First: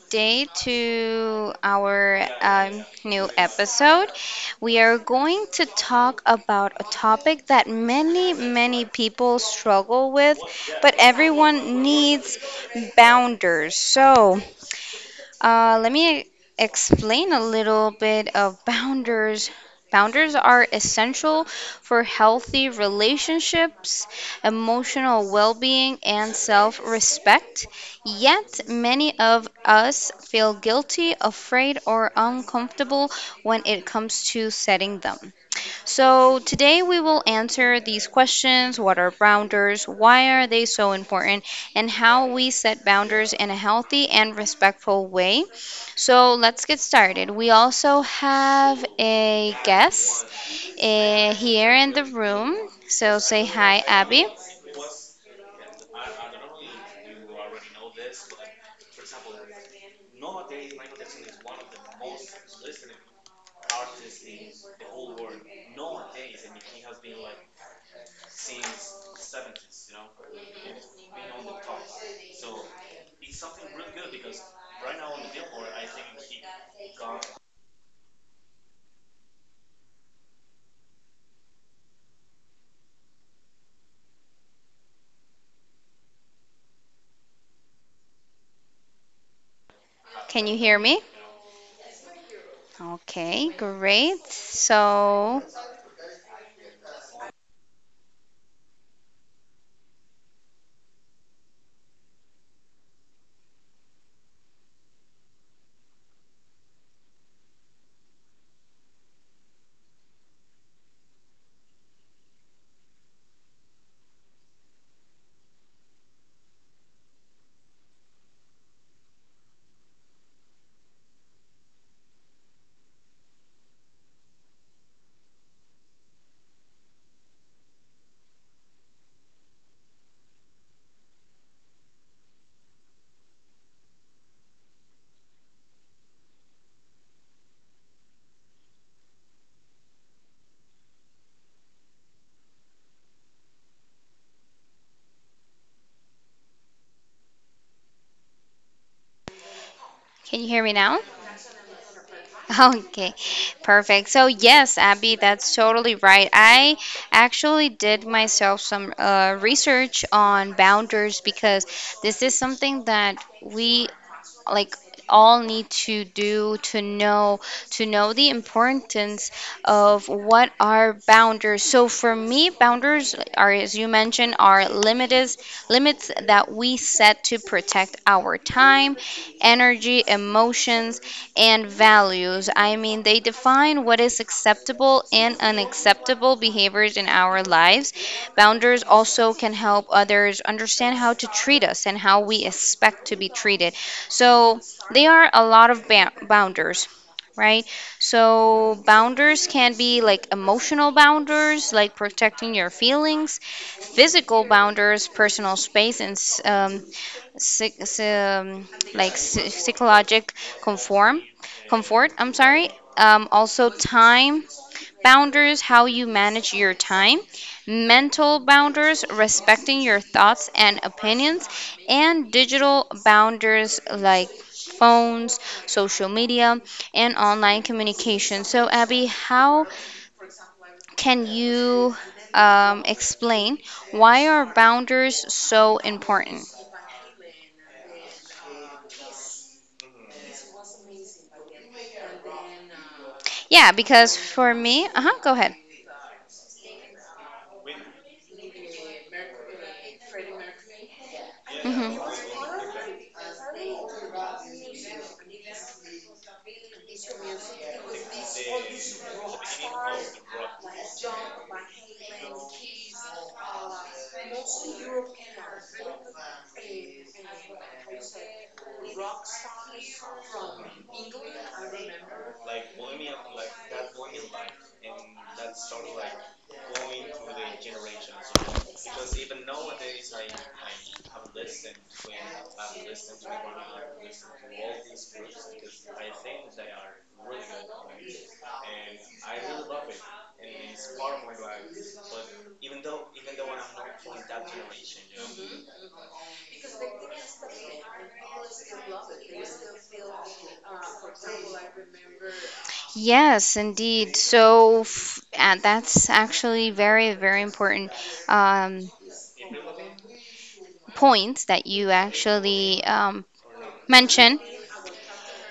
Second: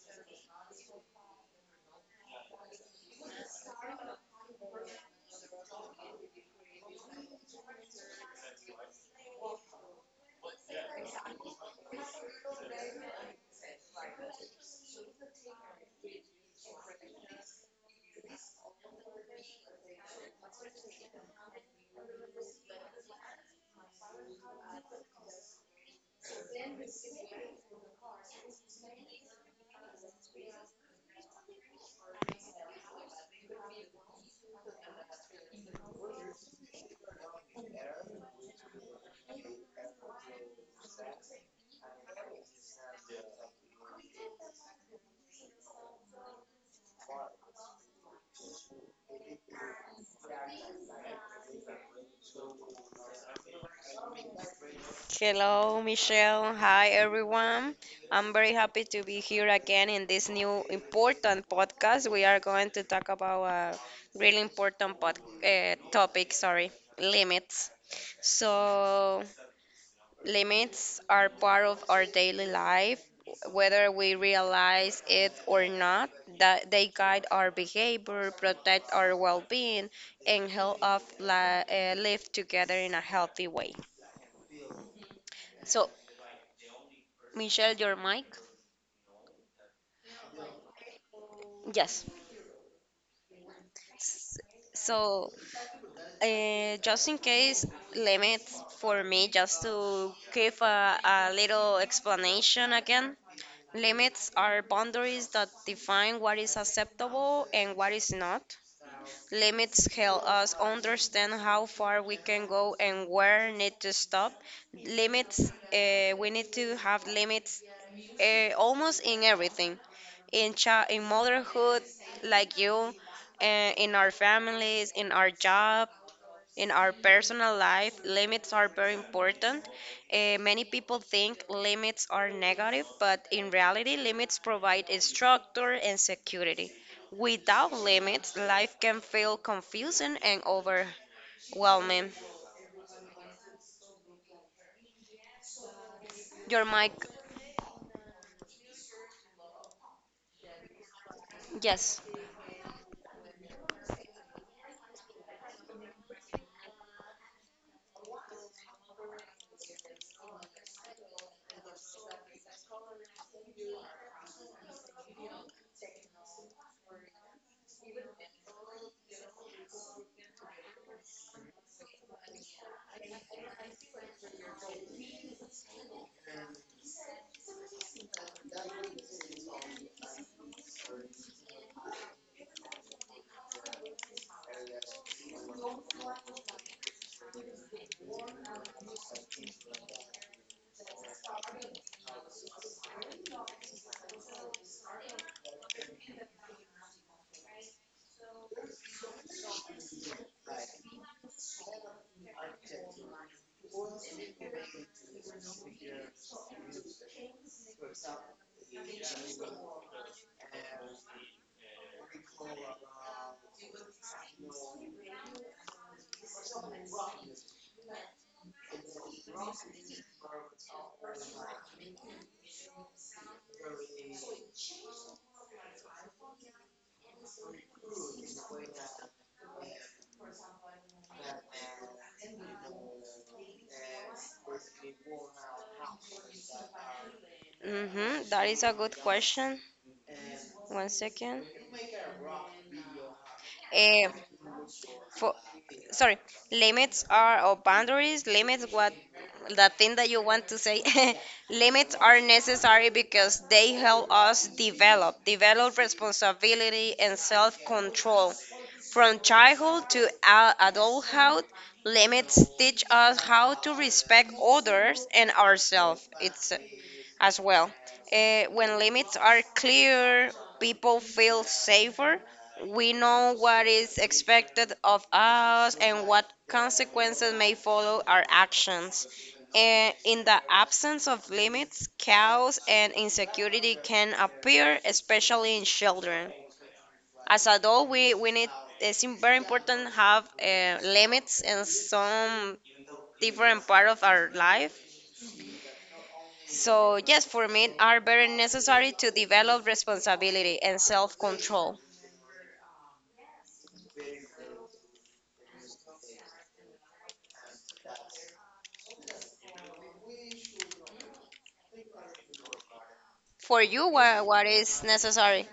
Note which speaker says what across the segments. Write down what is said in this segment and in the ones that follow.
Speaker 1: today to our new episode. We are going to talk about a topic that many, many people struggle with, but everyone needs boundaries. So, let me explain a little bit of boundaries. Boundaries are essential for healthy relationships, emotional well being, and self respect. Yet, many of us feel guilty, afraid, or uncomfortable when it comes to setting them. So, today we will answer these questions. What are boundaries? Why are they so important? And how we set boundaries in a healthy and respectful way. So, let's get started. We also have a guest here in the room. So, say hi, Abby.
Speaker 2: Hello, Michelle. Hi, everyone. I'm very happy to be here again in this new important podcast. We are going to talk about a really important topic, sorry, limits. So, limits are part of our daily life, whether we realize it or not, that they guide our behavior, protect our well being, and help us live together in a healthy way. So, Michelle, your mic.
Speaker 1: Can you hear me?
Speaker 2: Yes.
Speaker 1: Okay, great.
Speaker 2: S- So,
Speaker 1: So,
Speaker 2: just in case, limit for me, just to give a little explanation again. Limits are boundaries that define what is acceptable and what is not. Limits help us understand how far we can go and where need to stop. Limits, we need to have limits almost in everything in in motherhood like you, in our families, in our job, in our personal life, limits are very important. Many people think limits are negative, but in reality, limits provide a structure and security. Without limits, life can feel confusing and overwhelming. Your mic,
Speaker 1: can you hear me now?
Speaker 2: yes.
Speaker 1: Okay, perfect. So yes, Abby, that's totally right. I actually did myself some research on boundaries because this is something that we, like, all need to do to know the importance of what are boundaries. So for me, boundaries are, as you mentioned, are limited limits that we set to protect our time, energy, emotions, and values. I mean, they define what is acceptable and unacceptable behaviors in our lives. Boundaries also can help others understand how to treat us and how we expect to be treated. So, there are a lot of boundaries, right? So boundaries can be like emotional boundaries, like protecting your feelings, physical boundaries, personal space, and psych, s- um, psychologic conform comfort. I'm sorry. Also, time boundaries, how you manage your time, mental boundaries, respecting your thoughts and opinions, and digital boundaries like phones, social media, and online communication. So, Abby, how can you explain why are boundaries so important?
Speaker 2: Mm-hmm. That is a good question. One second.
Speaker 1: Yeah,
Speaker 2: Eh,
Speaker 1: because for me, uh-huh,
Speaker 2: for
Speaker 1: go ahead.
Speaker 2: sorry Limits are or boundaries, limits what the thing that you want to say. Limits
Speaker 1: Hmm.
Speaker 2: are necessary because they help us develop responsibility and self-control from childhood to adulthood. Limits teach us how to respect others and ourselves, it's as well. When limits are clear, people feel safer. We know what is expected of us and what consequences may follow our actions. And in the absence of limits, chaos and insecurity can appear, especially in children. As adults, we need, it's very important to have limits in some different part of our life. So, yes, for me, are very necessary to develop responsibility and self control.
Speaker 1: Yes, indeed. So f That's actually very, very important um, point that you actually
Speaker 2: For you,
Speaker 1: mentioned.
Speaker 2: what is necessary?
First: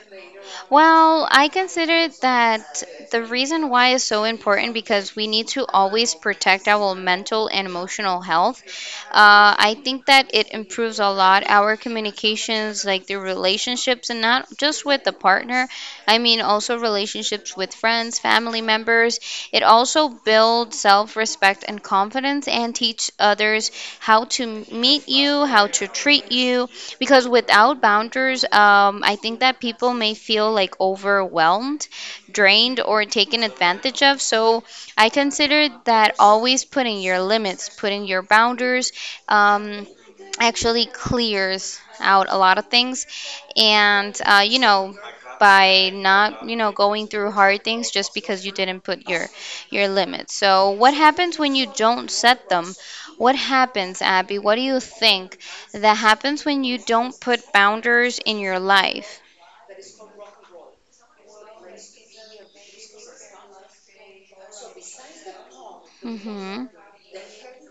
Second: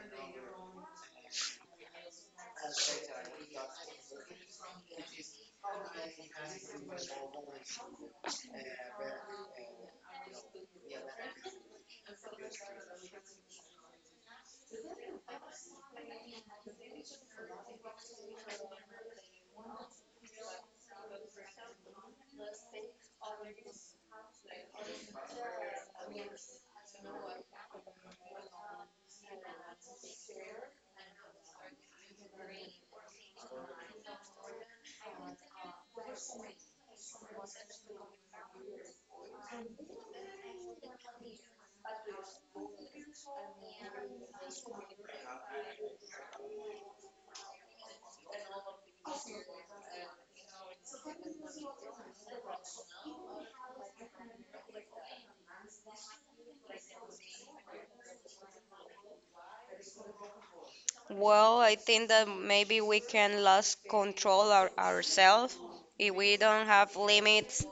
Speaker 1: Well, I consider that the reason why is so important because we need to always protect our mental and emotional health. I think that it improves a lot our communications, like the relationships, and not just with the partner. I mean, also relationships with friends, family members. It also builds self respect and confidence and teach others how to meet you, how to treat you. Because without boundaries, I think that people may feel like overwhelmed, drained, or taken advantage of. So I consider that always putting your limits, putting your boundaries, um, actually clears out a lot of things and you know, by not, you know, going through hard things just because you didn't put your limits. So, what happens when you don't set them? What happens, Abby? What do you think that happens when you don't put boundaries in your life?
Speaker 2: Well, I think that maybe we can lose control ourselves. If we don't
Speaker 1: Mhm.
Speaker 2: have limits,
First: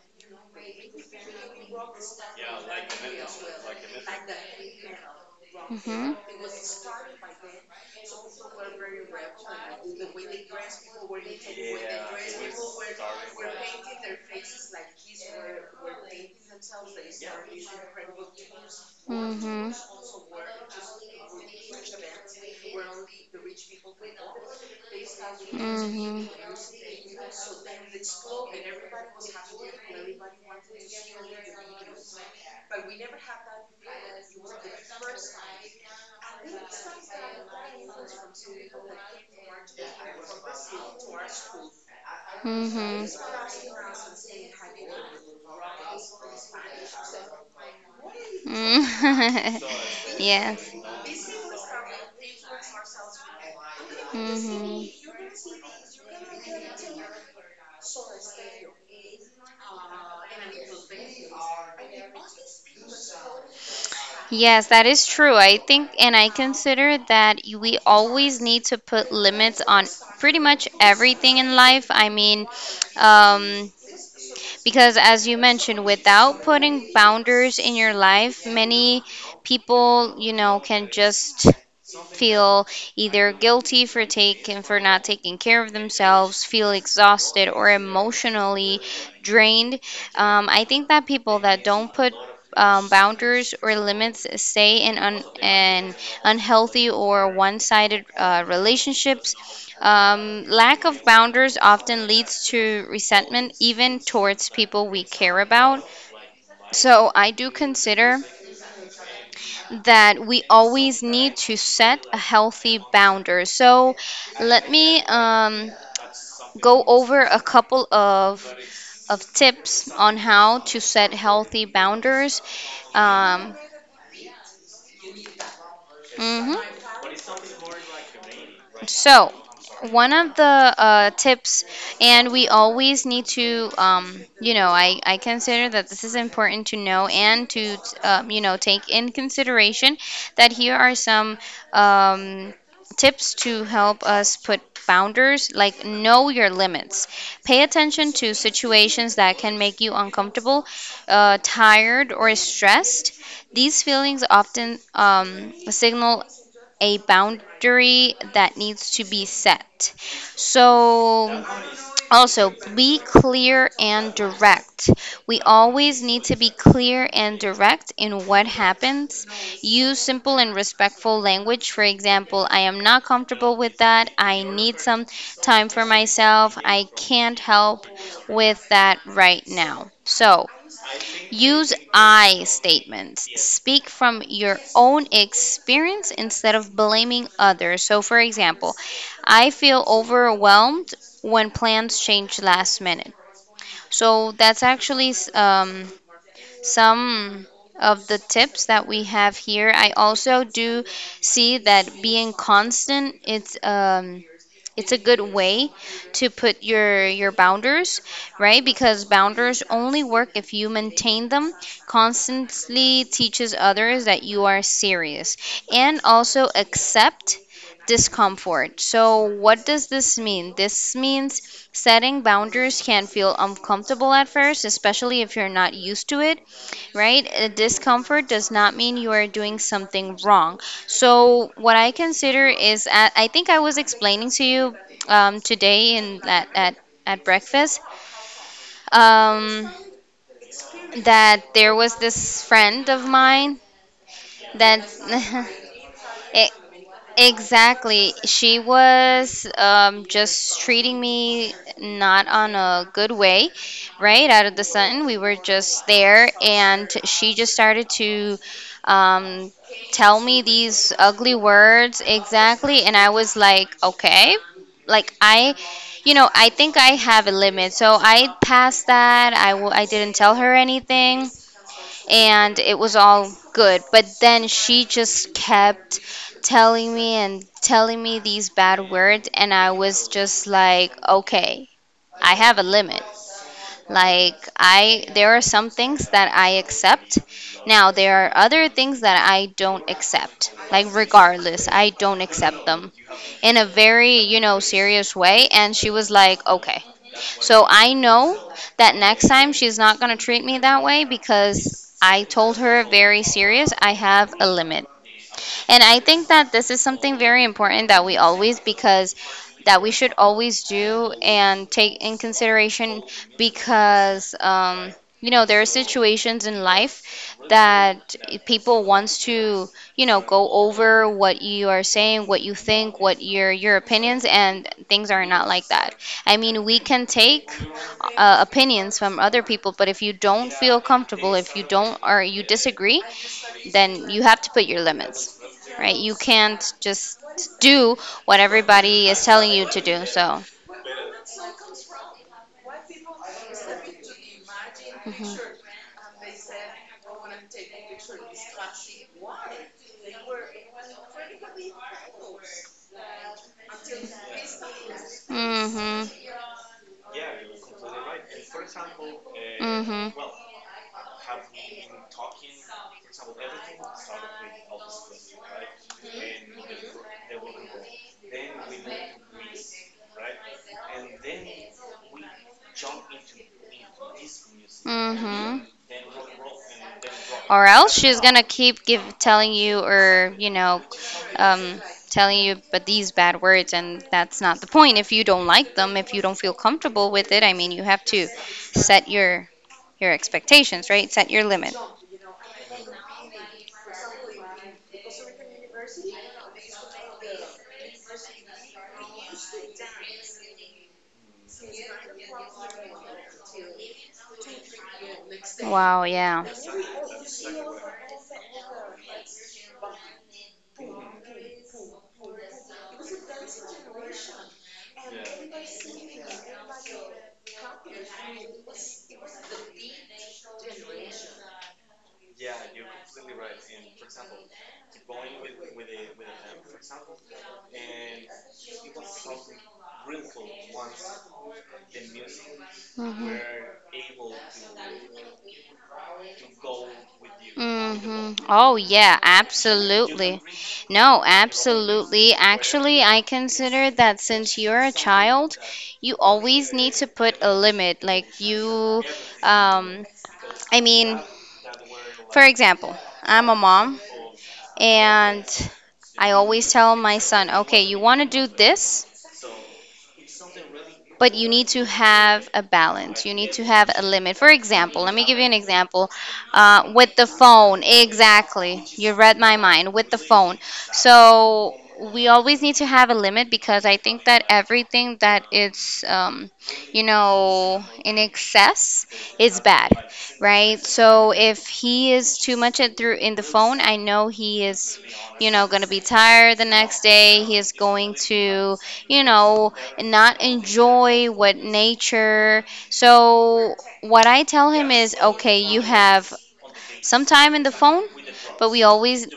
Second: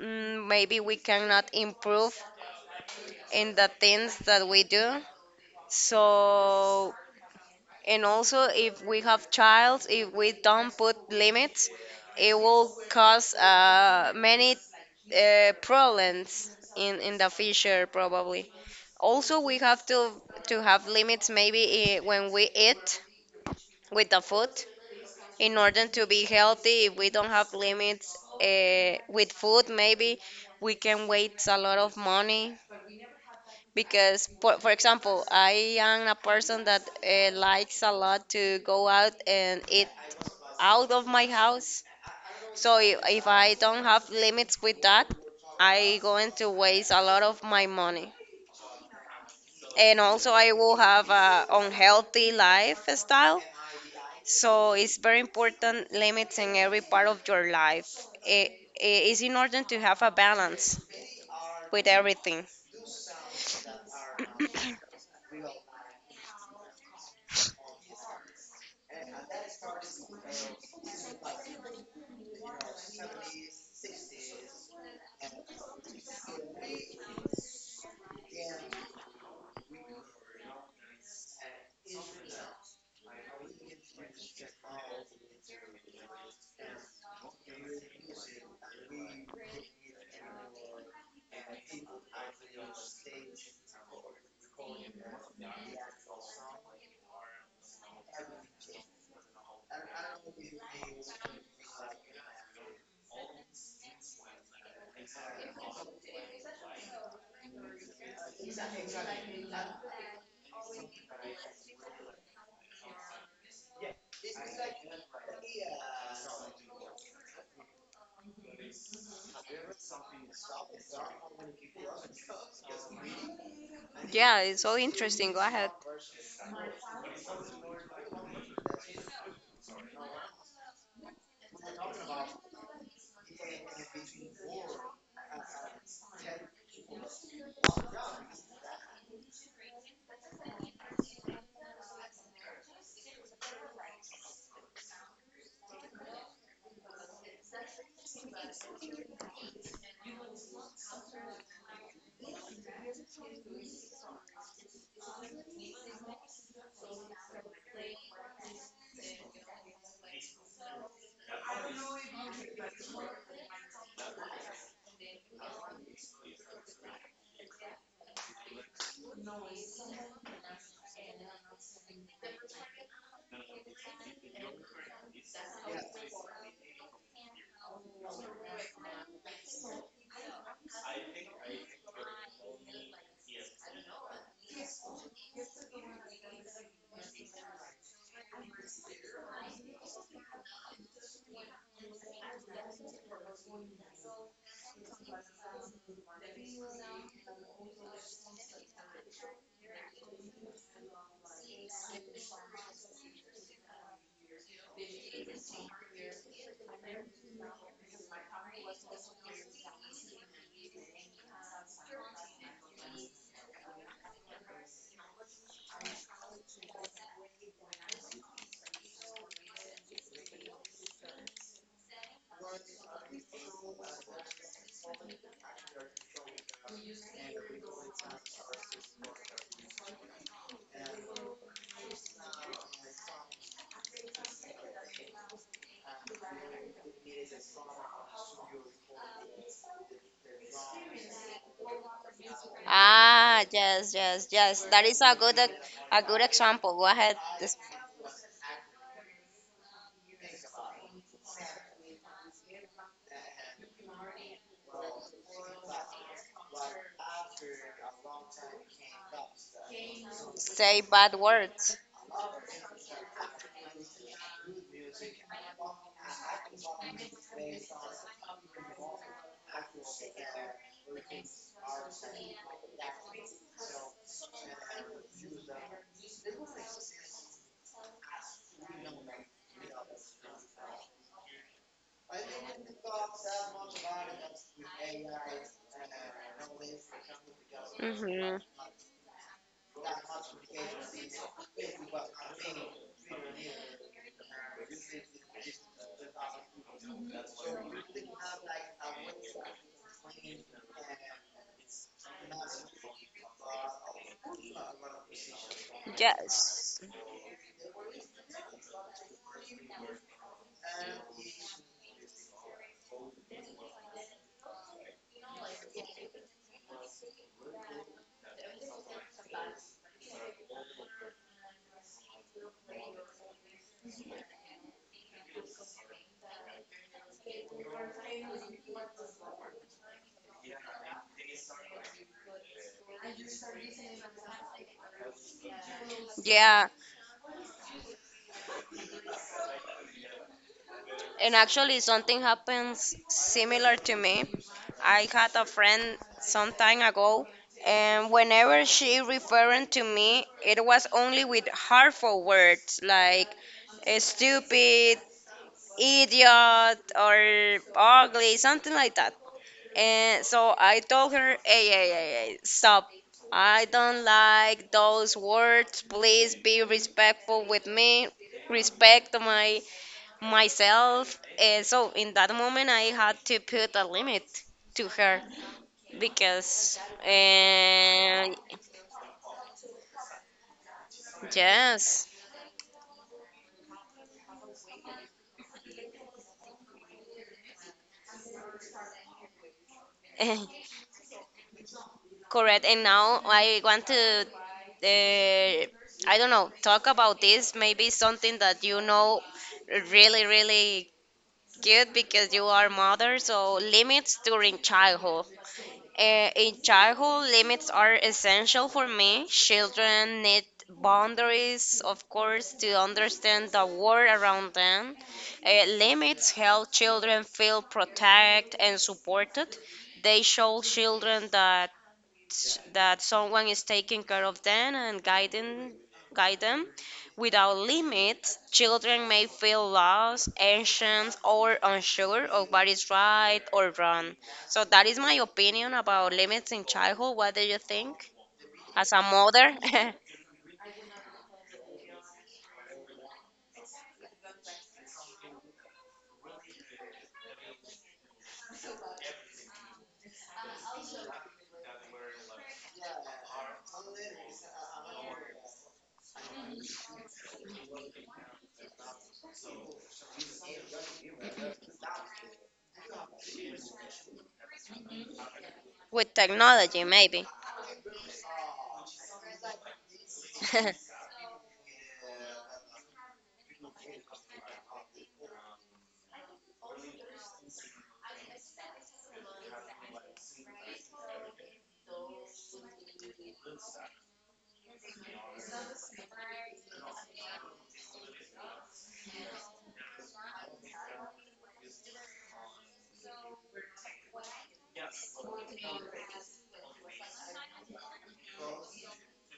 Speaker 2: mm, maybe we cannot improve in the things that we do.
Speaker 1: Mhm.
Speaker 2: So, and also, if we have child, if we don't put limits, it will cause many problems in the future, probably. Also, we
Speaker 1: Mhm.
Speaker 2: have to have limits maybe when we eat, with the food. In order to be
Speaker 1: Mhm.
Speaker 2: healthy, if we don't have limits with food, maybe we can waste a lot of money because for example, I am a person that likes a lot to go out and eat out of my house. So
Speaker 1: Mhm.
Speaker 2: if I don't have limits with that, I going to waste a lot of my money,
Speaker 1: Mhm.
Speaker 2: and also I
Speaker 1: Yes.
Speaker 2: will have a unhealthy lifestyle. So
Speaker 1: Mhm.
Speaker 2: it's very important limits in every part of your life. it, it is in order to have a balance with everything.
Speaker 1: Yes, that is true. I think, and I consider that we always need to put limits on pretty much everything in life. I mean, um, because, as you mentioned, without putting boundaries in your life, many people, you know, can just feel either guilty for taking for not taking care of themselves, feel exhausted or emotionally drained. I think that people that don't put boundaries or limits stay in an unhealthy or one-sided relationships. Um, lack of boundaries often leads to resentment, even towards people we care about. So I do consider that we always need to set a healthy boundary. So let me go over a couple of tips on how to set healthy boundaries. Um,
Speaker 2: Yeah, it's all interesting, go ahead.
Speaker 1: mhm. So, one of the tips, and we always need to, you know, I consider that this is important to know and to, you know, take in consideration that here are some um, tips to help us put boundaries, like know your limits. Pay attention to situations that can make you uncomfortable, tired, or stressed. These feelings often signal a boundary that needs to be set. So, also be clear and direct. We always need to be clear and direct in what happens. Use simple and respectful language. For example, I am not comfortable with that. I need some time for myself. I can't help with that right now. So, use I statements. Speak from your own experience instead of blaming others. So, for example, I feel overwhelmed when plans change last minute. So, that's actually some of the tips that we have here. I also do see that being constant, it's a good way to put your boundaries, right? Because boundaries only work if you maintain them constantly, teaches others that you are serious. And also accept discomfort. So what does this mean? This means setting boundaries can feel uncomfortable at first, especially if you're not used to it, right? A discomfort does not mean you are doing something wrong. So what I consider is, I think I was explaining to you today in at breakfast, um, that there was this friend of
Speaker 2: Ah,
Speaker 1: mine
Speaker 2: yes, yes, yes.
Speaker 1: that.
Speaker 2: That is a a good
Speaker 1: it,
Speaker 2: example. Go ahead, just
Speaker 1: Exactly. She was, just treating me not on a good way, right out of the sudden. We were just there, and she just started to, um, tell me
Speaker 2: say
Speaker 1: these
Speaker 2: bad
Speaker 1: ugly
Speaker 2: words.
Speaker 1: words. Exactly. And I was like, okay. Like, I, you know, I think I have a limit. So I passed that. I didn't tell her anything and it was all good. But then she just kept telling me and telling me these bad words, and I was just like, okay, I have a limit. Like, I, there are some things that I accept. Now there are
Speaker 2: Mm-hmm.
Speaker 1: other things that I don't accept. Like regardless, I don't accept them in a very, you know, serious way. And she was like, "Okay," so I know that next time she's not going to treat me that way because I told her very serious, I have a limit. And I think that this is
Speaker 2: Yes.
Speaker 1: something very important that we always, because that we should always do and take in consideration, because, you know, there are situations in life that people wants to, you know, go over what you are saying, what you think, what your opinions, and things are not like that. I mean, we can take opinions from other people, but if you don't feel comfortable, if you don't or you disagree, then you have to put your limits, right? You can't
Speaker 2: Yeah.
Speaker 1: just do what everybody is telling you to do. So,
Speaker 2: And actually, something happens similar to me. I had a
Speaker 1: mhm,
Speaker 2: friend some time ago, and whenever she referring to me, it was only with harmful words like stupid,
Speaker 1: mhm,
Speaker 2: idiot, or ugly, something like that.
Speaker 1: mhm,
Speaker 2: And so I told her, hey, hey, hey, hey, stop. I don't like those words. Please be respectful with me. Respect my myself. And so in that moment, I had to put a limit to her
Speaker 1: mhm.
Speaker 2: because,
Speaker 1: Or else she's
Speaker 2: and
Speaker 1: gonna keep give telling you or, you know, um,
Speaker 2: yes,
Speaker 1: telling you but these bad words, and that's not the point. If you don't like them, if you don't feel comfortable with it, I mean, you have to set your expectations, right? Set your limit.
Speaker 2: correct. And now I want to, uh, I don't know, talk about this. Maybe something that you know really, really good because you are mother, so limits during childhood.
Speaker 1: Wow. Yeah.
Speaker 2: In childhood, limits are essential for me. Children need boundaries, of course, to understand the world around them. Limits help children feel protected and supported. They show children that, yeah, that someone is taking care of them and guiding guide them. Without limits, children may feel lost, anxious, or unsure of what is
Speaker 1: Mhm.
Speaker 2: right or wrong. So that is my opinion about limits in childhood, what do you think
Speaker 1: Hmm. Oh,
Speaker 2: as a
Speaker 1: yeah,
Speaker 2: mother?
Speaker 1: absolutely. No, absolutely. Actually, I consider that since you're a child, you always need to put a limit. Like, you, um, I mean, for example, I'm a mom, and I always tell my son, okay, you want to do this? But you need to have a balance. You need to have a limit. For example, let me give you an example.
Speaker 2: With technology
Speaker 1: With
Speaker 2: maybe.
Speaker 1: the phone, exactly. You read my mind. With the phone. So we always need to have a limit because I think that everything that is, you know, in excess is bad, right? So if he is too much at through in the phone, I know he is, you know, going to be tired the next day. He is going to, you know, not enjoy what nature. So what I tell him is, okay, you have some time in the phone, but we always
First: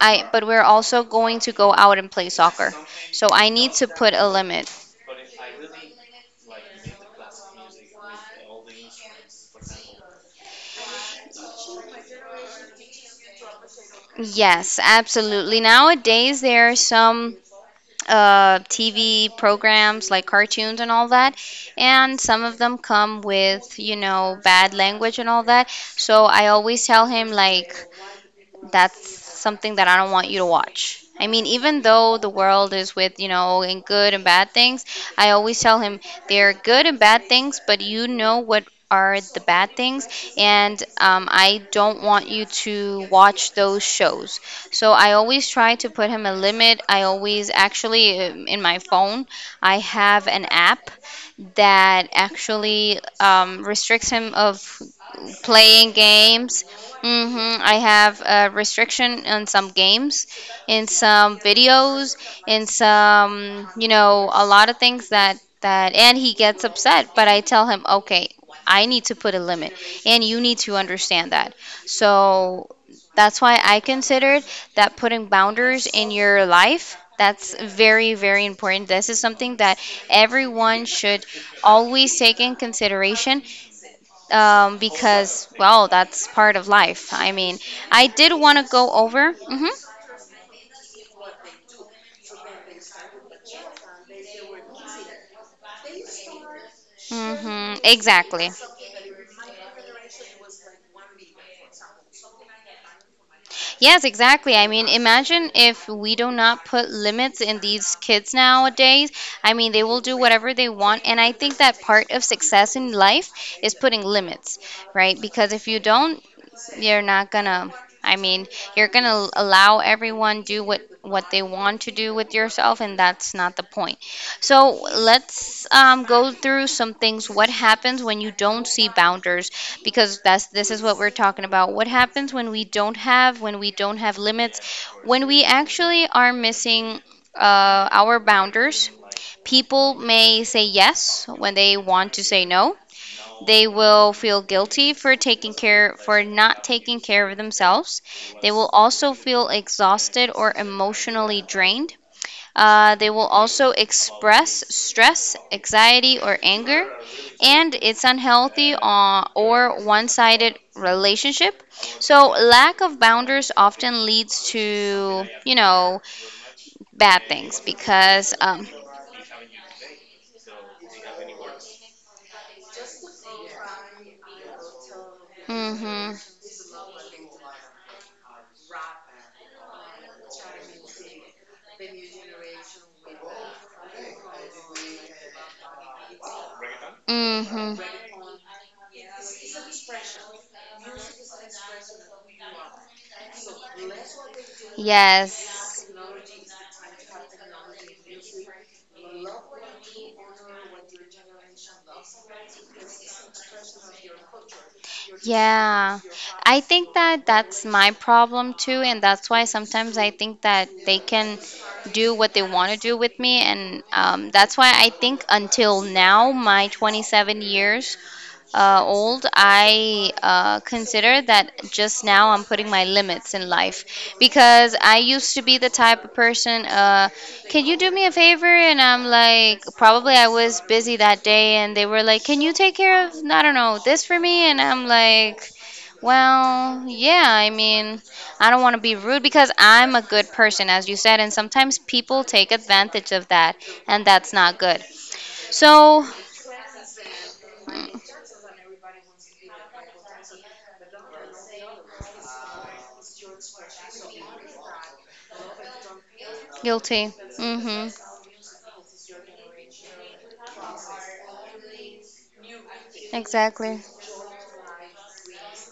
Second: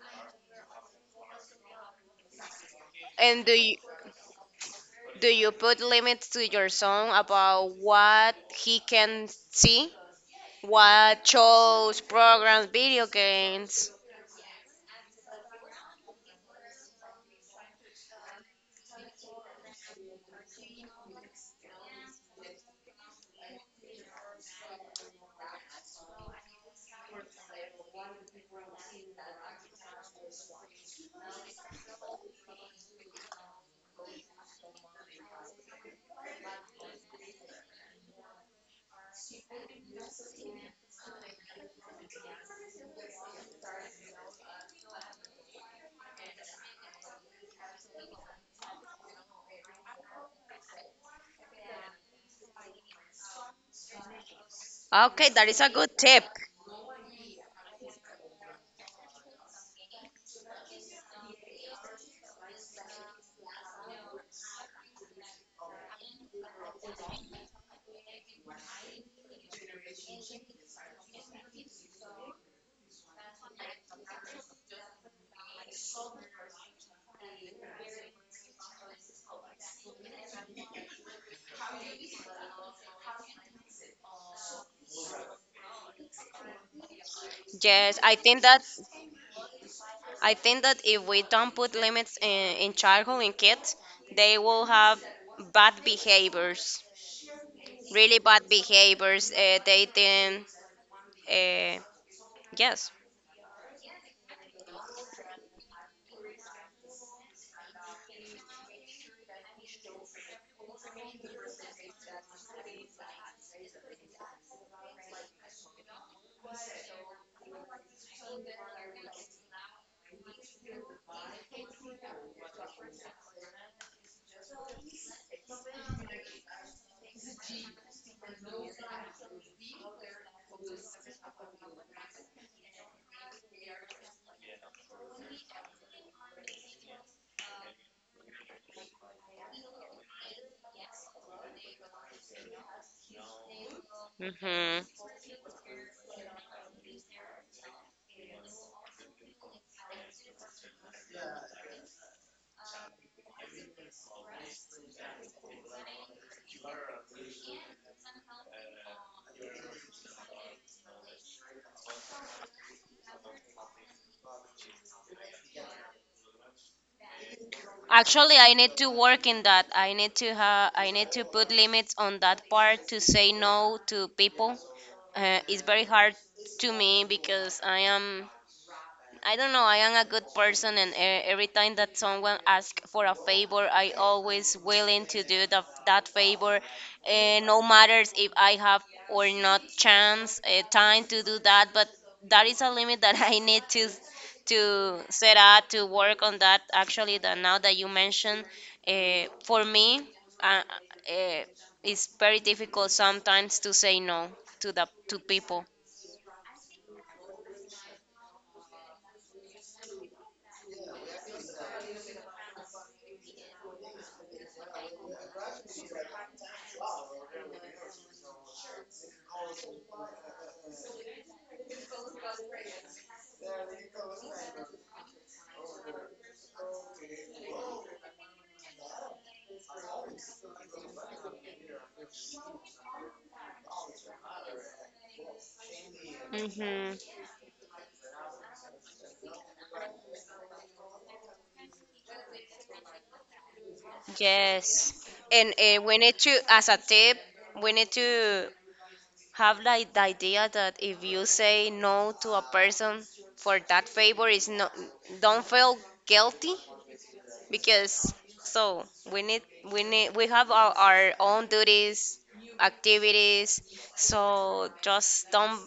Speaker 1: I but we're also going to go out and play soccer. So
Speaker 2: And
Speaker 1: I
Speaker 2: do
Speaker 1: need
Speaker 2: you,
Speaker 1: to put a limit.
Speaker 2: do you put limits to your son about what he can see, what shows, programs, video games?
Speaker 1: Yes, absolutely. Nowadays there are some TV programs like cartoons and all that, and some of them come with, you know, bad language and all that. So I always tell him like, that's something that I don't want you to watch. I mean, even though the world is with, you know, in good and bad things, I always tell him there are good and bad things, but you know what are the bad things, and I don't want you to watch those shows. So I always try to put him a limit. I always actually, in my phone, I have an app that actually restricts him of
Speaker 2: Okay, that is a
Speaker 1: playing
Speaker 2: good tip.
Speaker 1: games. Hmm. I have a restriction on some games, in some videos, in some, you know, a lot of things that that and he gets upset, but I tell him, "Okay, I need to put a limit and you need to understand that." So that's why I considered that putting boundaries in your life, that's very, very important. This is something that everyone should always take in consideration, because, well, that's part of life. I mean,
Speaker 2: Yes,
Speaker 1: I
Speaker 2: I
Speaker 1: did
Speaker 2: think
Speaker 1: want
Speaker 2: that,
Speaker 1: to go over. hmm
Speaker 2: I think that if we don't put limits in childhood, in kids, they will have bad behaviors,
Speaker 1: hmm
Speaker 2: really
Speaker 1: Exactly.
Speaker 2: bad behaviors. Uh, yes.
Speaker 1: Yes, exactly. I mean, imagine if we do not put limits in these kids nowadays. I mean, they will do whatever they want. And I think that part of success in life is putting limits, right? Because if you don't, you're not gonna i mean you're gonna allow everyone do what they want to do with yourself, and that's not the point. So let's go through some things. What happens when you don't see boundaries? Because that's this is what we're talking about. What happens when we don't have limits? When we actually are missing our boundaries? People may say yes when they want to say no. They will feel
Speaker 2: Hmm.
Speaker 1: guilty for taking care for not taking care of themselves. They will also feel exhausted or emotionally drained. They will also express stress, anxiety, or anger, and it's unhealthy or one sided relationship. So lack of boundaries often leads to, you know, bad things because,
Speaker 2: Actually, I need to work in that. I need to have, I need to put limits on that part to say no to people. It's very
Speaker 1: mm-hmm,
Speaker 2: hard to me because I am, I don't know. I am a good person, and every time that someone asks for a favor, I always willing to do that favor, no
Speaker 1: mm-hmm,
Speaker 2: matters if I have or not chance, time to do that. But that is a limit that I need to set out
Speaker 1: yes.
Speaker 2: to work on that. Actually, that now that you mentioned, for me, uh, uh, it's very difficult sometimes to say no to the to people.
Speaker 1: Yeah, I think that that's my problem too, and that's why sometimes I think that they can do what they want to do with me, and that's why I think until now, my 27 years old, I consider that just now I'm putting my limits in life, because I used to be the type of person. Can you do me a favor? And I'm like, probably I was busy that day, and they were like, can you take care of, I don't know, this for me? And I'm like, well,
Speaker 2: Hmm.
Speaker 1: yeah, I mean, I don't want to be rude because I'm a good person, as you said, and sometimes people take advantage of that, and that's not good.
Speaker 2: Yes, and we
Speaker 1: So,
Speaker 2: need to, as a tip, we need
Speaker 1: mm,
Speaker 2: to have like the idea that if you say no to a person for that favor, is not, don't feel guilty,
Speaker 1: guilty. Mm-hmm.
Speaker 2: because so we need we need, we have our own duties, activities,
Speaker 1: Exactly.
Speaker 2: so just don't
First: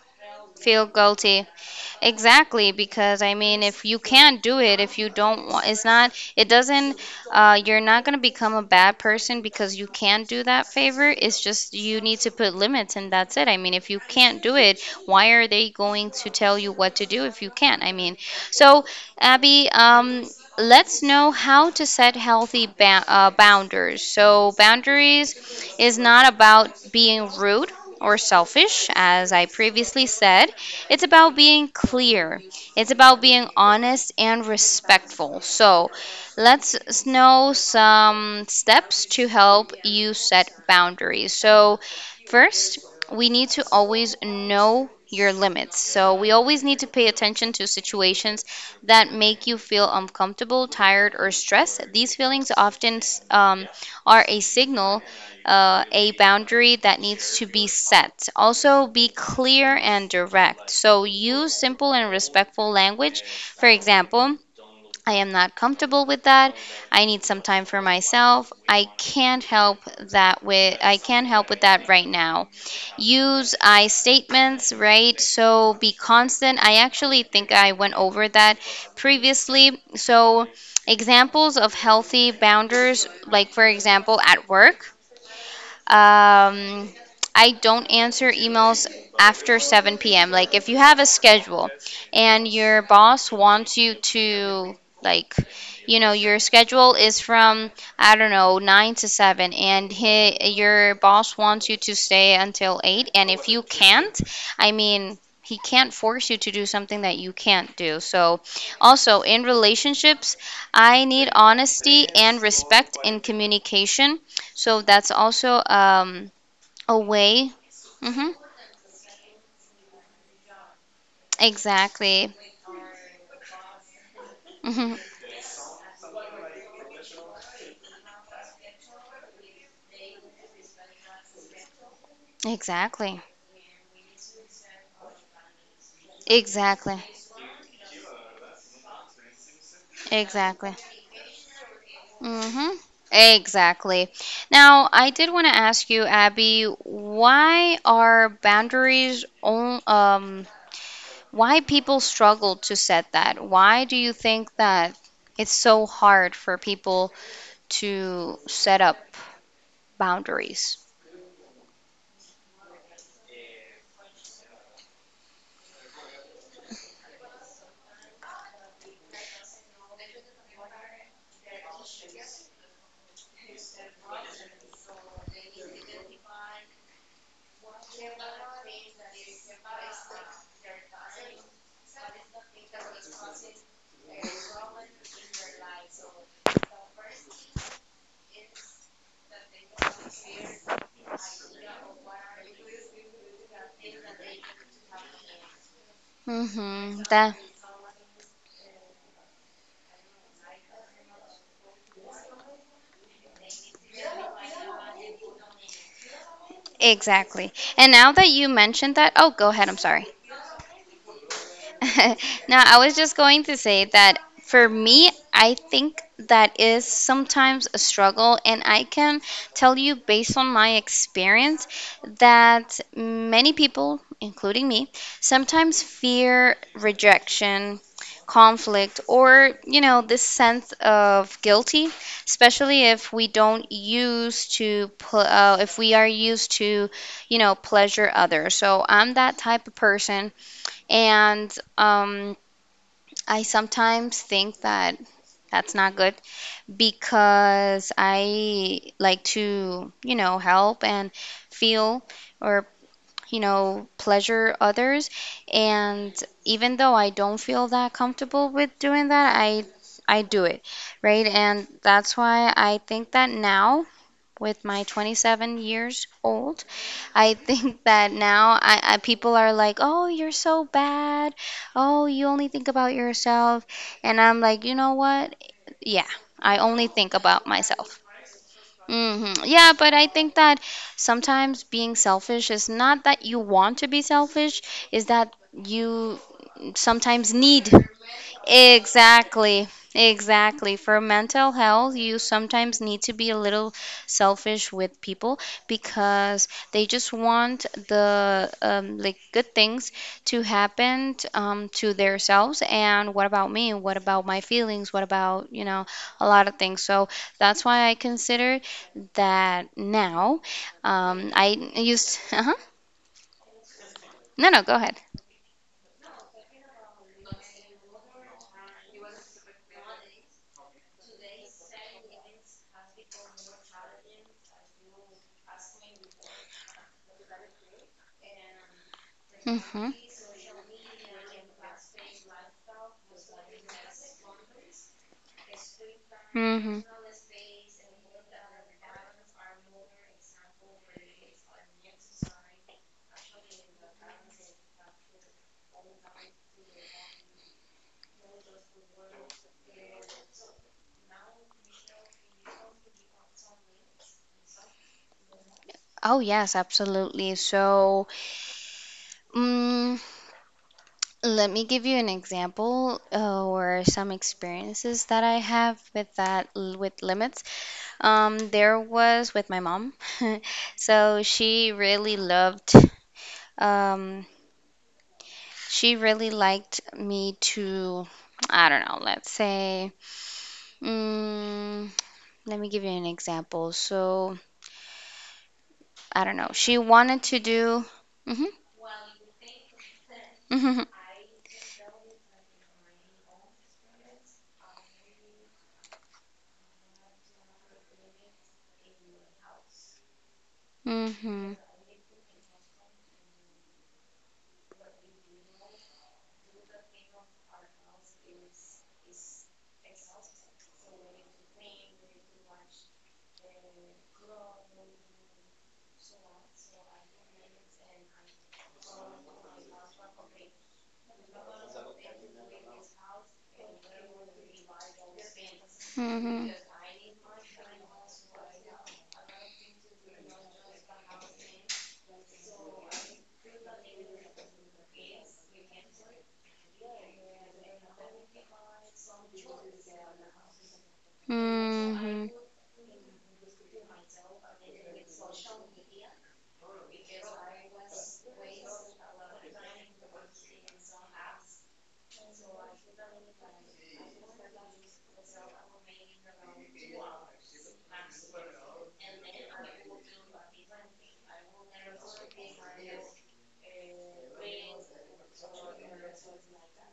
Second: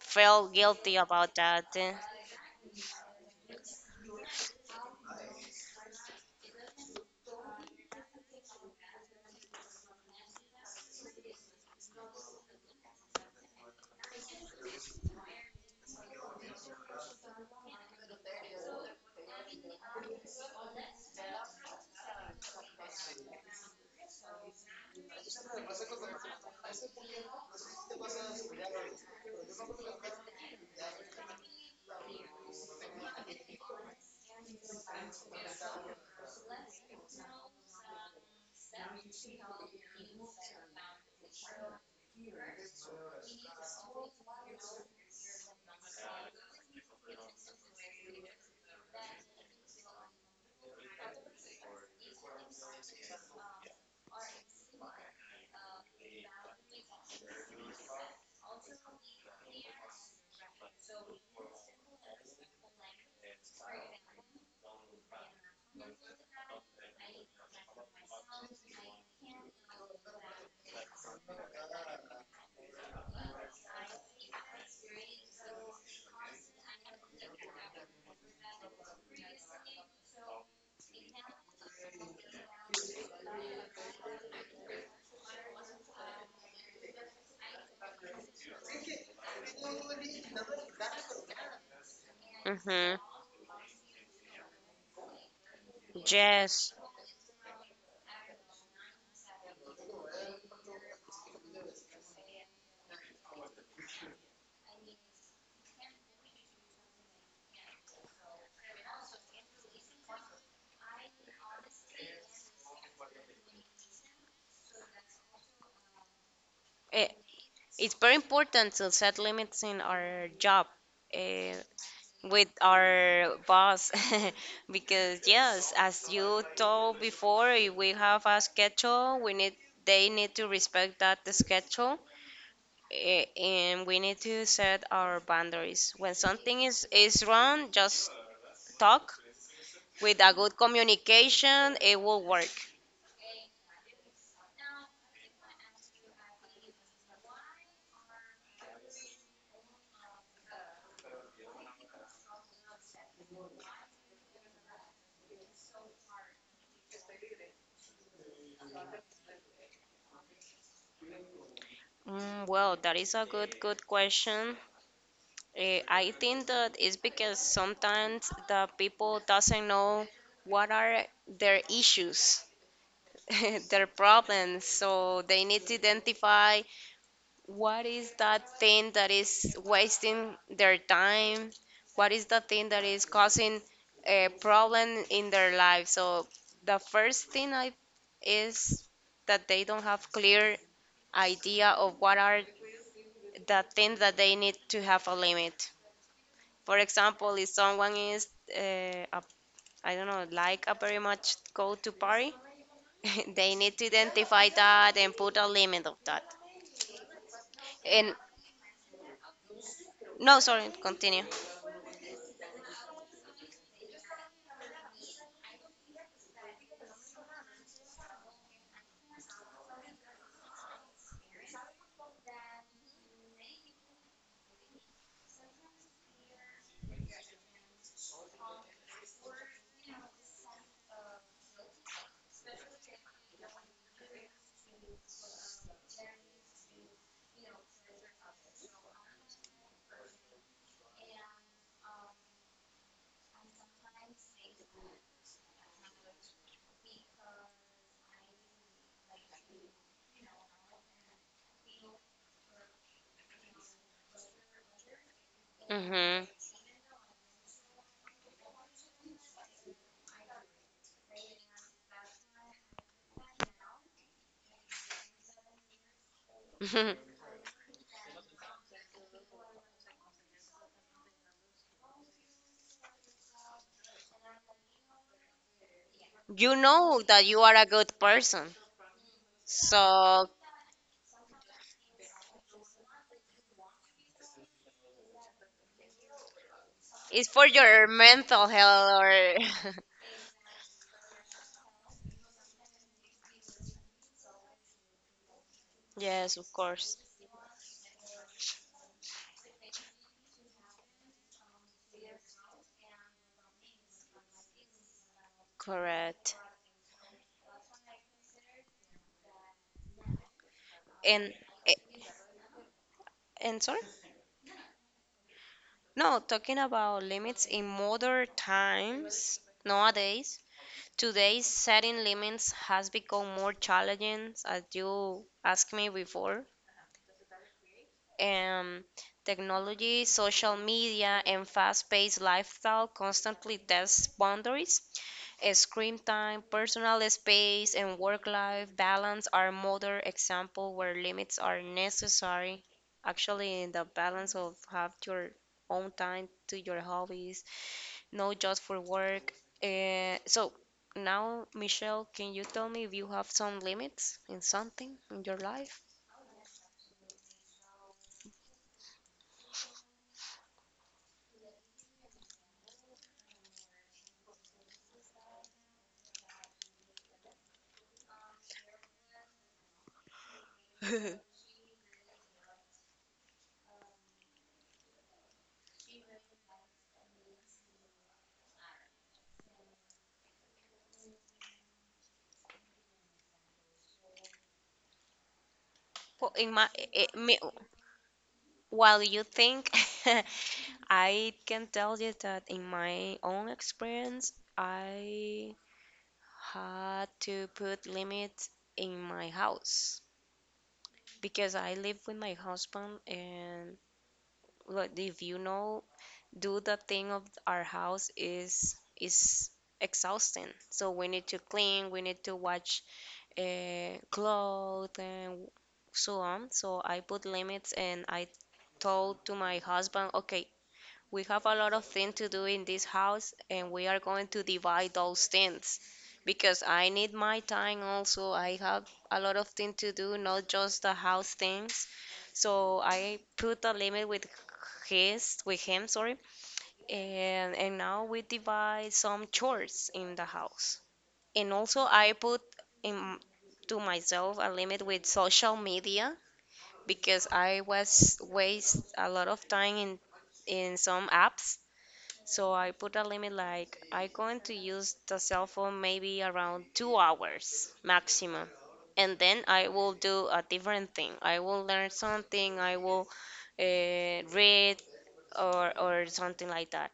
Speaker 2: feel
Speaker 1: Feel
Speaker 2: guilty about
Speaker 1: guilty.
Speaker 2: that.
Speaker 1: Exactly, because I mean, if you can't do it, if you don't want, it's not, it doesn't, you're not going to become a bad person because you can do that favor. It's just you need to put limits, and that's it. I mean, if you can't do it, why are they going to tell you what to do if you can't? I mean, so Abby, let's know how to set healthy boundaries. So boundaries is not about being rude or selfish, as I previously said. It's about being clear, it's about being honest and respectful. So let's know some steps to help you set boundaries. So first, we need to always know your limits. So we always need to pay attention to situations that make you feel uncomfortable, tired, or stressed. These feelings often um, are a signal, a boundary that needs to be set. Also, be clear and direct. So use simple and respectful language. For example, I am not comfortable with that. I need some time for myself. I can't help with that right now. Use I statements, right? So be constant. I actually think I went over that previously. So examples of healthy boundaries, like for example at work, um, I don't answer emails after 7 p.m. Like if you have a schedule and your
Speaker 2: Mm-hmm.
Speaker 1: boss wants you to, like, you know your
Speaker 2: Yes.
Speaker 1: schedule is from, I don't know, 9 to 7, and he, your boss wants you to stay until 8, and if you can't, I mean, he can't force you to do something that you can't do. So also in relationships, I need honesty and respect in communication, so that's also a
Speaker 2: Eh,
Speaker 1: way.
Speaker 2: it's very
Speaker 1: Hmm.
Speaker 2: important to set limits in our job. Eh,
Speaker 1: Exactly.
Speaker 2: with our boss,
Speaker 1: Hmm.
Speaker 2: because yes, as you told before, if we have a schedule, we need, they need to respect that schedule.
Speaker 1: Exactly.
Speaker 2: And we need to set our boundaries when something
Speaker 1: Exactly.
Speaker 2: is wrong, just talk with a good
Speaker 1: Exactly.
Speaker 2: communication, it will work.
Speaker 1: Hmm. Exactly. Now, I did want to ask you, Abby, why are boundaries on, why people struggle to set that? Why do you think that it's so hard for people to set up boundaries?
Speaker 2: Mm, well that is a good question. I think that is because sometimes the people doesn't know what are their issues, their problems. So they need to identify what is that thing that is wasting their time, what is the thing that is causing a problem in their life. So the first thing I is that they don't have clear idea of what are the things that they need to have a limit. For
Speaker 1: Mm-hmm.
Speaker 2: example, if someone is uh, a, I don't know, like a very much go to party, they need to identify that and put a limit of that.
Speaker 1: Exactly. And now
Speaker 2: And
Speaker 1: that you mentioned that, oh, go ahead. I'm sorry.
Speaker 2: no, sorry, continue.
Speaker 1: No, I was just going to say that for me, I think that is sometimes a struggle, and I can tell you based on my experience that many people, including me, sometimes fear rejection, conflict, or, you know, this sense of guilty, especially if we don't use to, pl- if we are used to, you know, pleasure others. So I'm that type of person, and I sometimes think that that's not good because I like to, you know, help and feel or, you know, pleasure others. And
Speaker 2: Hmm.
Speaker 1: even though I don't feel that comfortable with doing that, I do it, right? And that's why I think that now with my 27 years old, I think that now I people are like, "Oh, you're so bad. Oh, you only think about yourself." And I'm like, "You know what? Yeah,
Speaker 2: You
Speaker 1: I only
Speaker 2: know
Speaker 1: think
Speaker 2: that you
Speaker 1: about
Speaker 2: are a good
Speaker 1: myself."
Speaker 2: person.
Speaker 1: Hmm. Yeah, but I
Speaker 2: So
Speaker 1: think that sometimes being selfish is not that you want to be selfish, is that you
Speaker 2: it's
Speaker 1: sometimes
Speaker 2: for
Speaker 1: need.
Speaker 2: your mental health
Speaker 1: Exactly.
Speaker 2: or,
Speaker 1: Exactly. For mental health, you sometimes need to be a little selfish with people
Speaker 2: yes,
Speaker 1: because
Speaker 2: of
Speaker 1: they
Speaker 2: course.
Speaker 1: just want the like good things to happen to themselves. And what about me? What about my feelings? What about, you know, a
Speaker 2: Correct.
Speaker 1: lot of things. So that's why I consider that now.
Speaker 2: And
Speaker 1: I
Speaker 2: eh,
Speaker 1: used. Uh-huh.
Speaker 2: sorry?
Speaker 1: No, no, go ahead.
Speaker 2: No, talking about limits in modern times, nowadays, today setting limits has become more challenging as you asked me before. Um,
Speaker 1: Hmm.
Speaker 2: technology, social media, and fast paced lifestyle constantly test boundaries. Screen time,
Speaker 1: Hmm.
Speaker 2: personal space, and work life balance are modern example where limits are necessary. Actually, in the balance of have your own time to your hobbies, not just for work. So now, Michelle, can you tell me if you have some limits in something in your life?
Speaker 1: Oh, yes, absolutely. So, mm, let me give you an example, or some experiences that I have with that with limits. There was with my mom. So she really loved, um, she really liked me to, I don't know, let's say, mm, let me give you an example. So I
Speaker 2: Well,
Speaker 1: don't
Speaker 2: in
Speaker 1: know.
Speaker 2: my,
Speaker 1: She wanted
Speaker 2: me,
Speaker 1: to do. Hmm.
Speaker 2: while you think,
Speaker 1: Hmm.
Speaker 2: I can tell you that in my own experience, I had to put limits in my house because
Speaker 1: Hmm.
Speaker 2: I live with my husband, and like, if you know, do the thing of our house is exhausting. So we need to clean, we need to watch clothes and so on. So I put limits and I told to my husband, okay, we have a lot of things to do in this house, and we are going to divide those things
Speaker 1: Hmm.
Speaker 2: because I need my time also. I have a lot of things to do, not just the house things. So I put a limit with with him, sorry, and now we divide some chores in the house. And also I
Speaker 1: Hmm.
Speaker 2: put in to myself a limit with social media because I was waste a lot of time in some apps. So I put a limit like I going to use the cell phone maybe around 2 hours maximum. And then I will do a different thing. I will learn something, I will read or something like that.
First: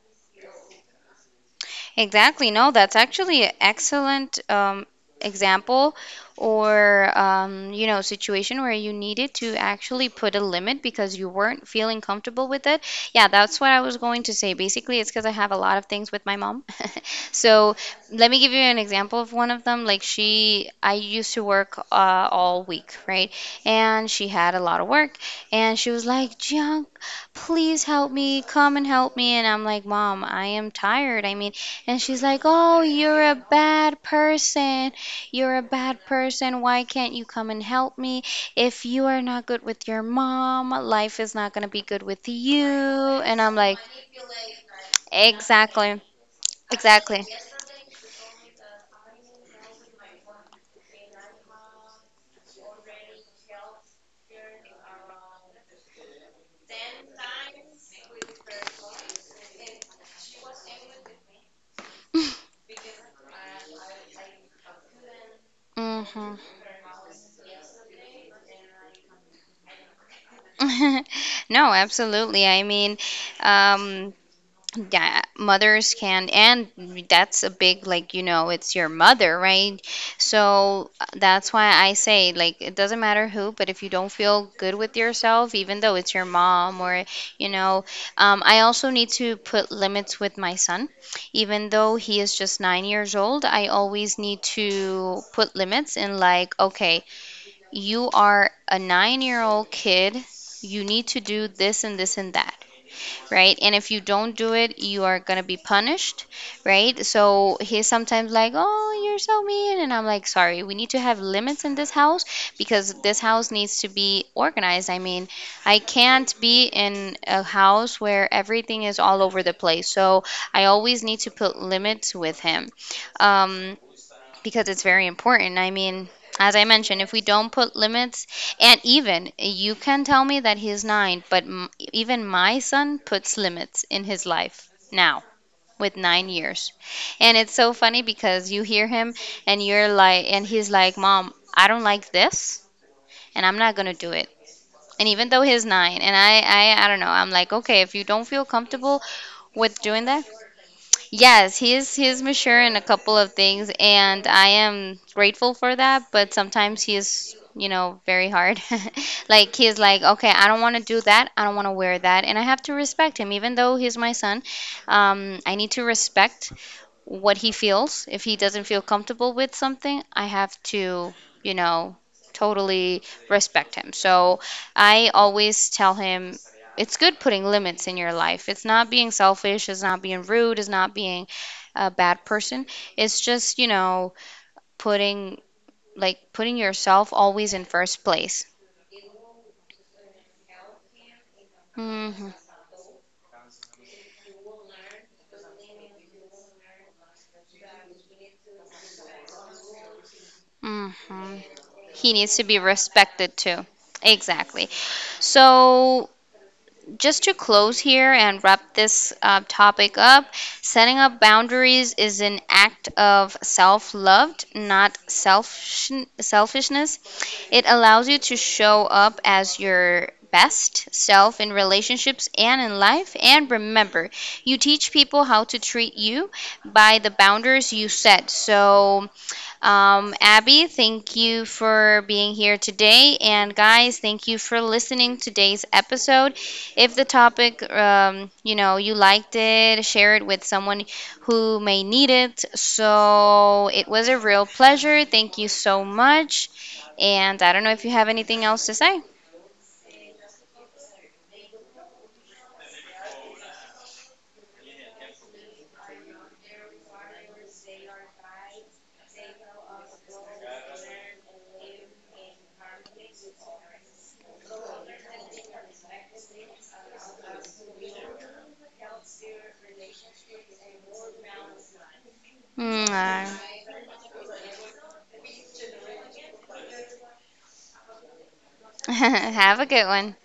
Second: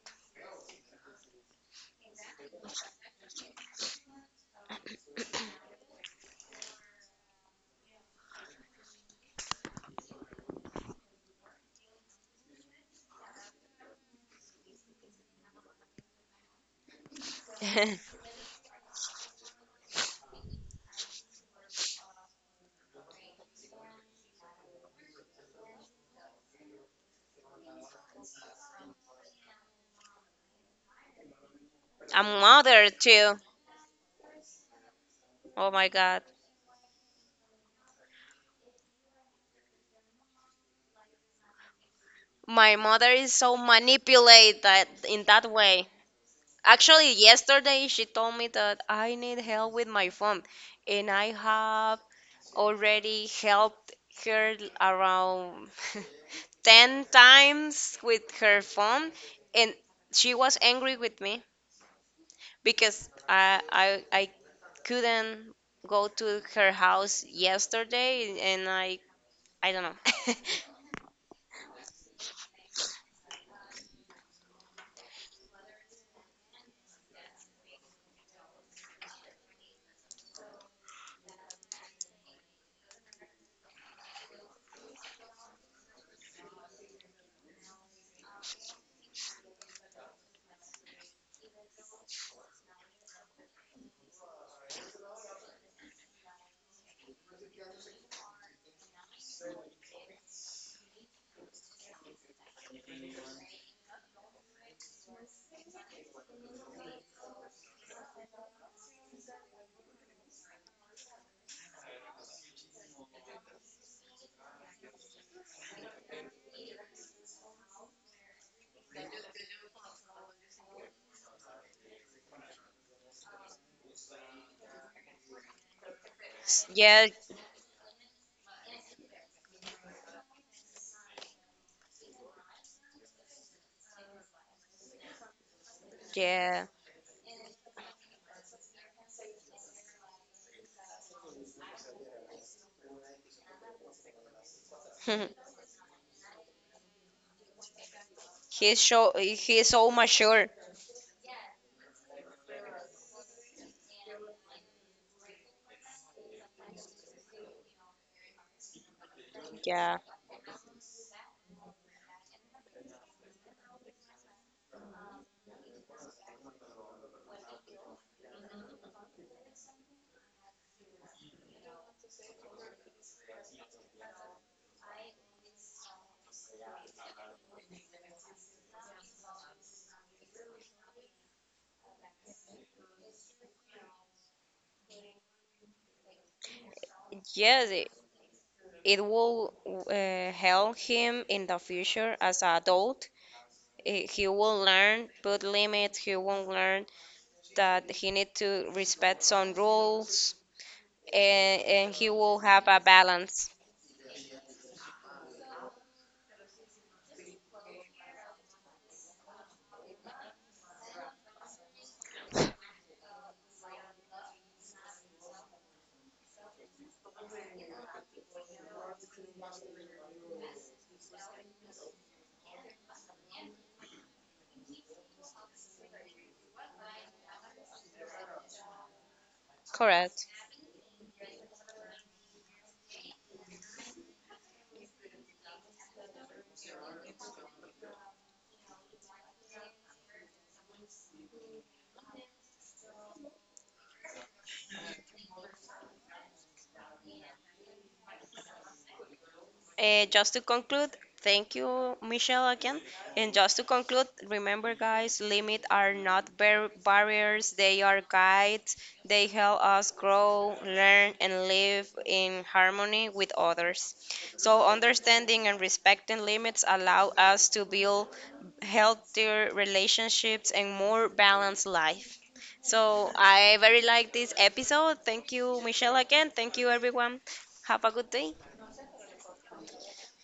Speaker 1: Exactly. No, that's actually an excellent example or you know, situation where you needed to actually put a limit because you weren't feeling comfortable with it. Yeah, that's what I was going to say. Basically, it's because I have a lot of things with my mom. So let me give you an example of one of them. Like she, I used to work all week, right? And she had a lot of work, and she was like, "Jiang, please help me. Come and help me." And I'm like, "Mom, I am tired. I mean." And she's
Speaker 2: A
Speaker 1: like, "Oh,
Speaker 2: mother
Speaker 1: you're a
Speaker 2: too.
Speaker 1: bad person. You're a
Speaker 2: Oh my
Speaker 1: bad
Speaker 2: god.
Speaker 1: person. Why can't you come and help me? If you are not good with your mom, life is not going to be good with you."
Speaker 2: My mother is
Speaker 1: And I'm
Speaker 2: so
Speaker 1: like,
Speaker 2: manipulate that in that way.
Speaker 1: exactly.
Speaker 2: Actually,
Speaker 1: Exactly.
Speaker 2: yesterday she told me that I need help with my phone, and I have already helped her around 10 times with her phone, and she was angry with me because I couldn't go
Speaker 1: Hmm.
Speaker 2: to her house yesterday, and I don't know.
Speaker 1: No, absolutely. I mean, um, yeah, mothers can, and that's a big, like, you know, it's your mother, right? So that's why I say, like, it doesn't matter who, but if you don't feel good with yourself, even though it's your mom or, you know, I also need to put limits with my son. Even though he is just 9 years old, I always need to put limits in, like, okay, you are a 9 year old kid, you need to do this and this and that, right? And if you don't do it, you are gonna be punished, right? So he's sometimes like, "Oh, you're so mean," and I'm like, "Sorry, we need to have limits in this house because this house needs to be organized." I mean, I can't be in a house where everything is all over the place. So I always need to put limits with him. Um, because it's very important. I mean, as I mentioned,
Speaker 2: Yeah,
Speaker 1: if we don't put limits, and even you can tell me that he's nine, but even my son puts limits in his life now with nine
Speaker 2: yeah.
Speaker 1: years. And it's so funny because you hear him, and you're like, and he's like, "Mom, I don't like this, and I'm not going to do it." And even though he's nine, and I don't know, I'm like, okay, if you don't feel
Speaker 2: He's
Speaker 1: comfortable
Speaker 2: so, he's
Speaker 1: with
Speaker 2: so
Speaker 1: doing that,
Speaker 2: mature.
Speaker 1: yes, he is, he is mature in a couple of things, and I am grateful for that, but sometimes he is, you know, very hard. Like he is
Speaker 2: Yeah.
Speaker 1: like, okay, I don't want to do that. I don't want to wear that, and I have to respect him, even though he's my son. I need to respect what he feels. If he doesn't feel comfortable with something, I have to, you know, totally respect him. So I always tell him, it's good putting limits in your life. It's not being selfish, it's not being rude, it's not being a bad person. It's just, you know, putting, like, putting yourself always in
Speaker 2: Yes,
Speaker 1: first place.
Speaker 2: it will help him in the future
Speaker 1: Mhm.
Speaker 2: as an adult. He will learn, put limits, he will learn that he need to respect some rules,
Speaker 1: Mhm.
Speaker 2: and he
Speaker 1: He needs
Speaker 2: will
Speaker 1: to be
Speaker 2: have a
Speaker 1: respected
Speaker 2: balance.
Speaker 1: too. Exactly. So just to close here and wrap this topic up, setting up boundaries is an act of self love, not selfishness. It allows you to show up as your best self in relationships and in life. And remember, you teach people how to treat you by the boundaries you set. So,
Speaker 2: Correct.
Speaker 1: Abby, thank you for being here today. And guys, thank you for listening to today's episode. If the topic, you know, you liked it, share it with someone who may need it. So it was a real pleasure. Thank you so much. And I don't know if you have anything else to say.
Speaker 2: Just to conclude, thank you, Michelle, again. And just to conclude, remember, guys, limits are not barriers, they are guides. They help us grow, learn, and live in harmony with others. So, understanding and respecting limits allow us to build healthier relationships and more balanced life. So,
Speaker 1: Mwah.
Speaker 2: I very like this episode. Thank you, Michelle, again. Thank you, everyone. Have a good day.
Speaker 1: Have a good one.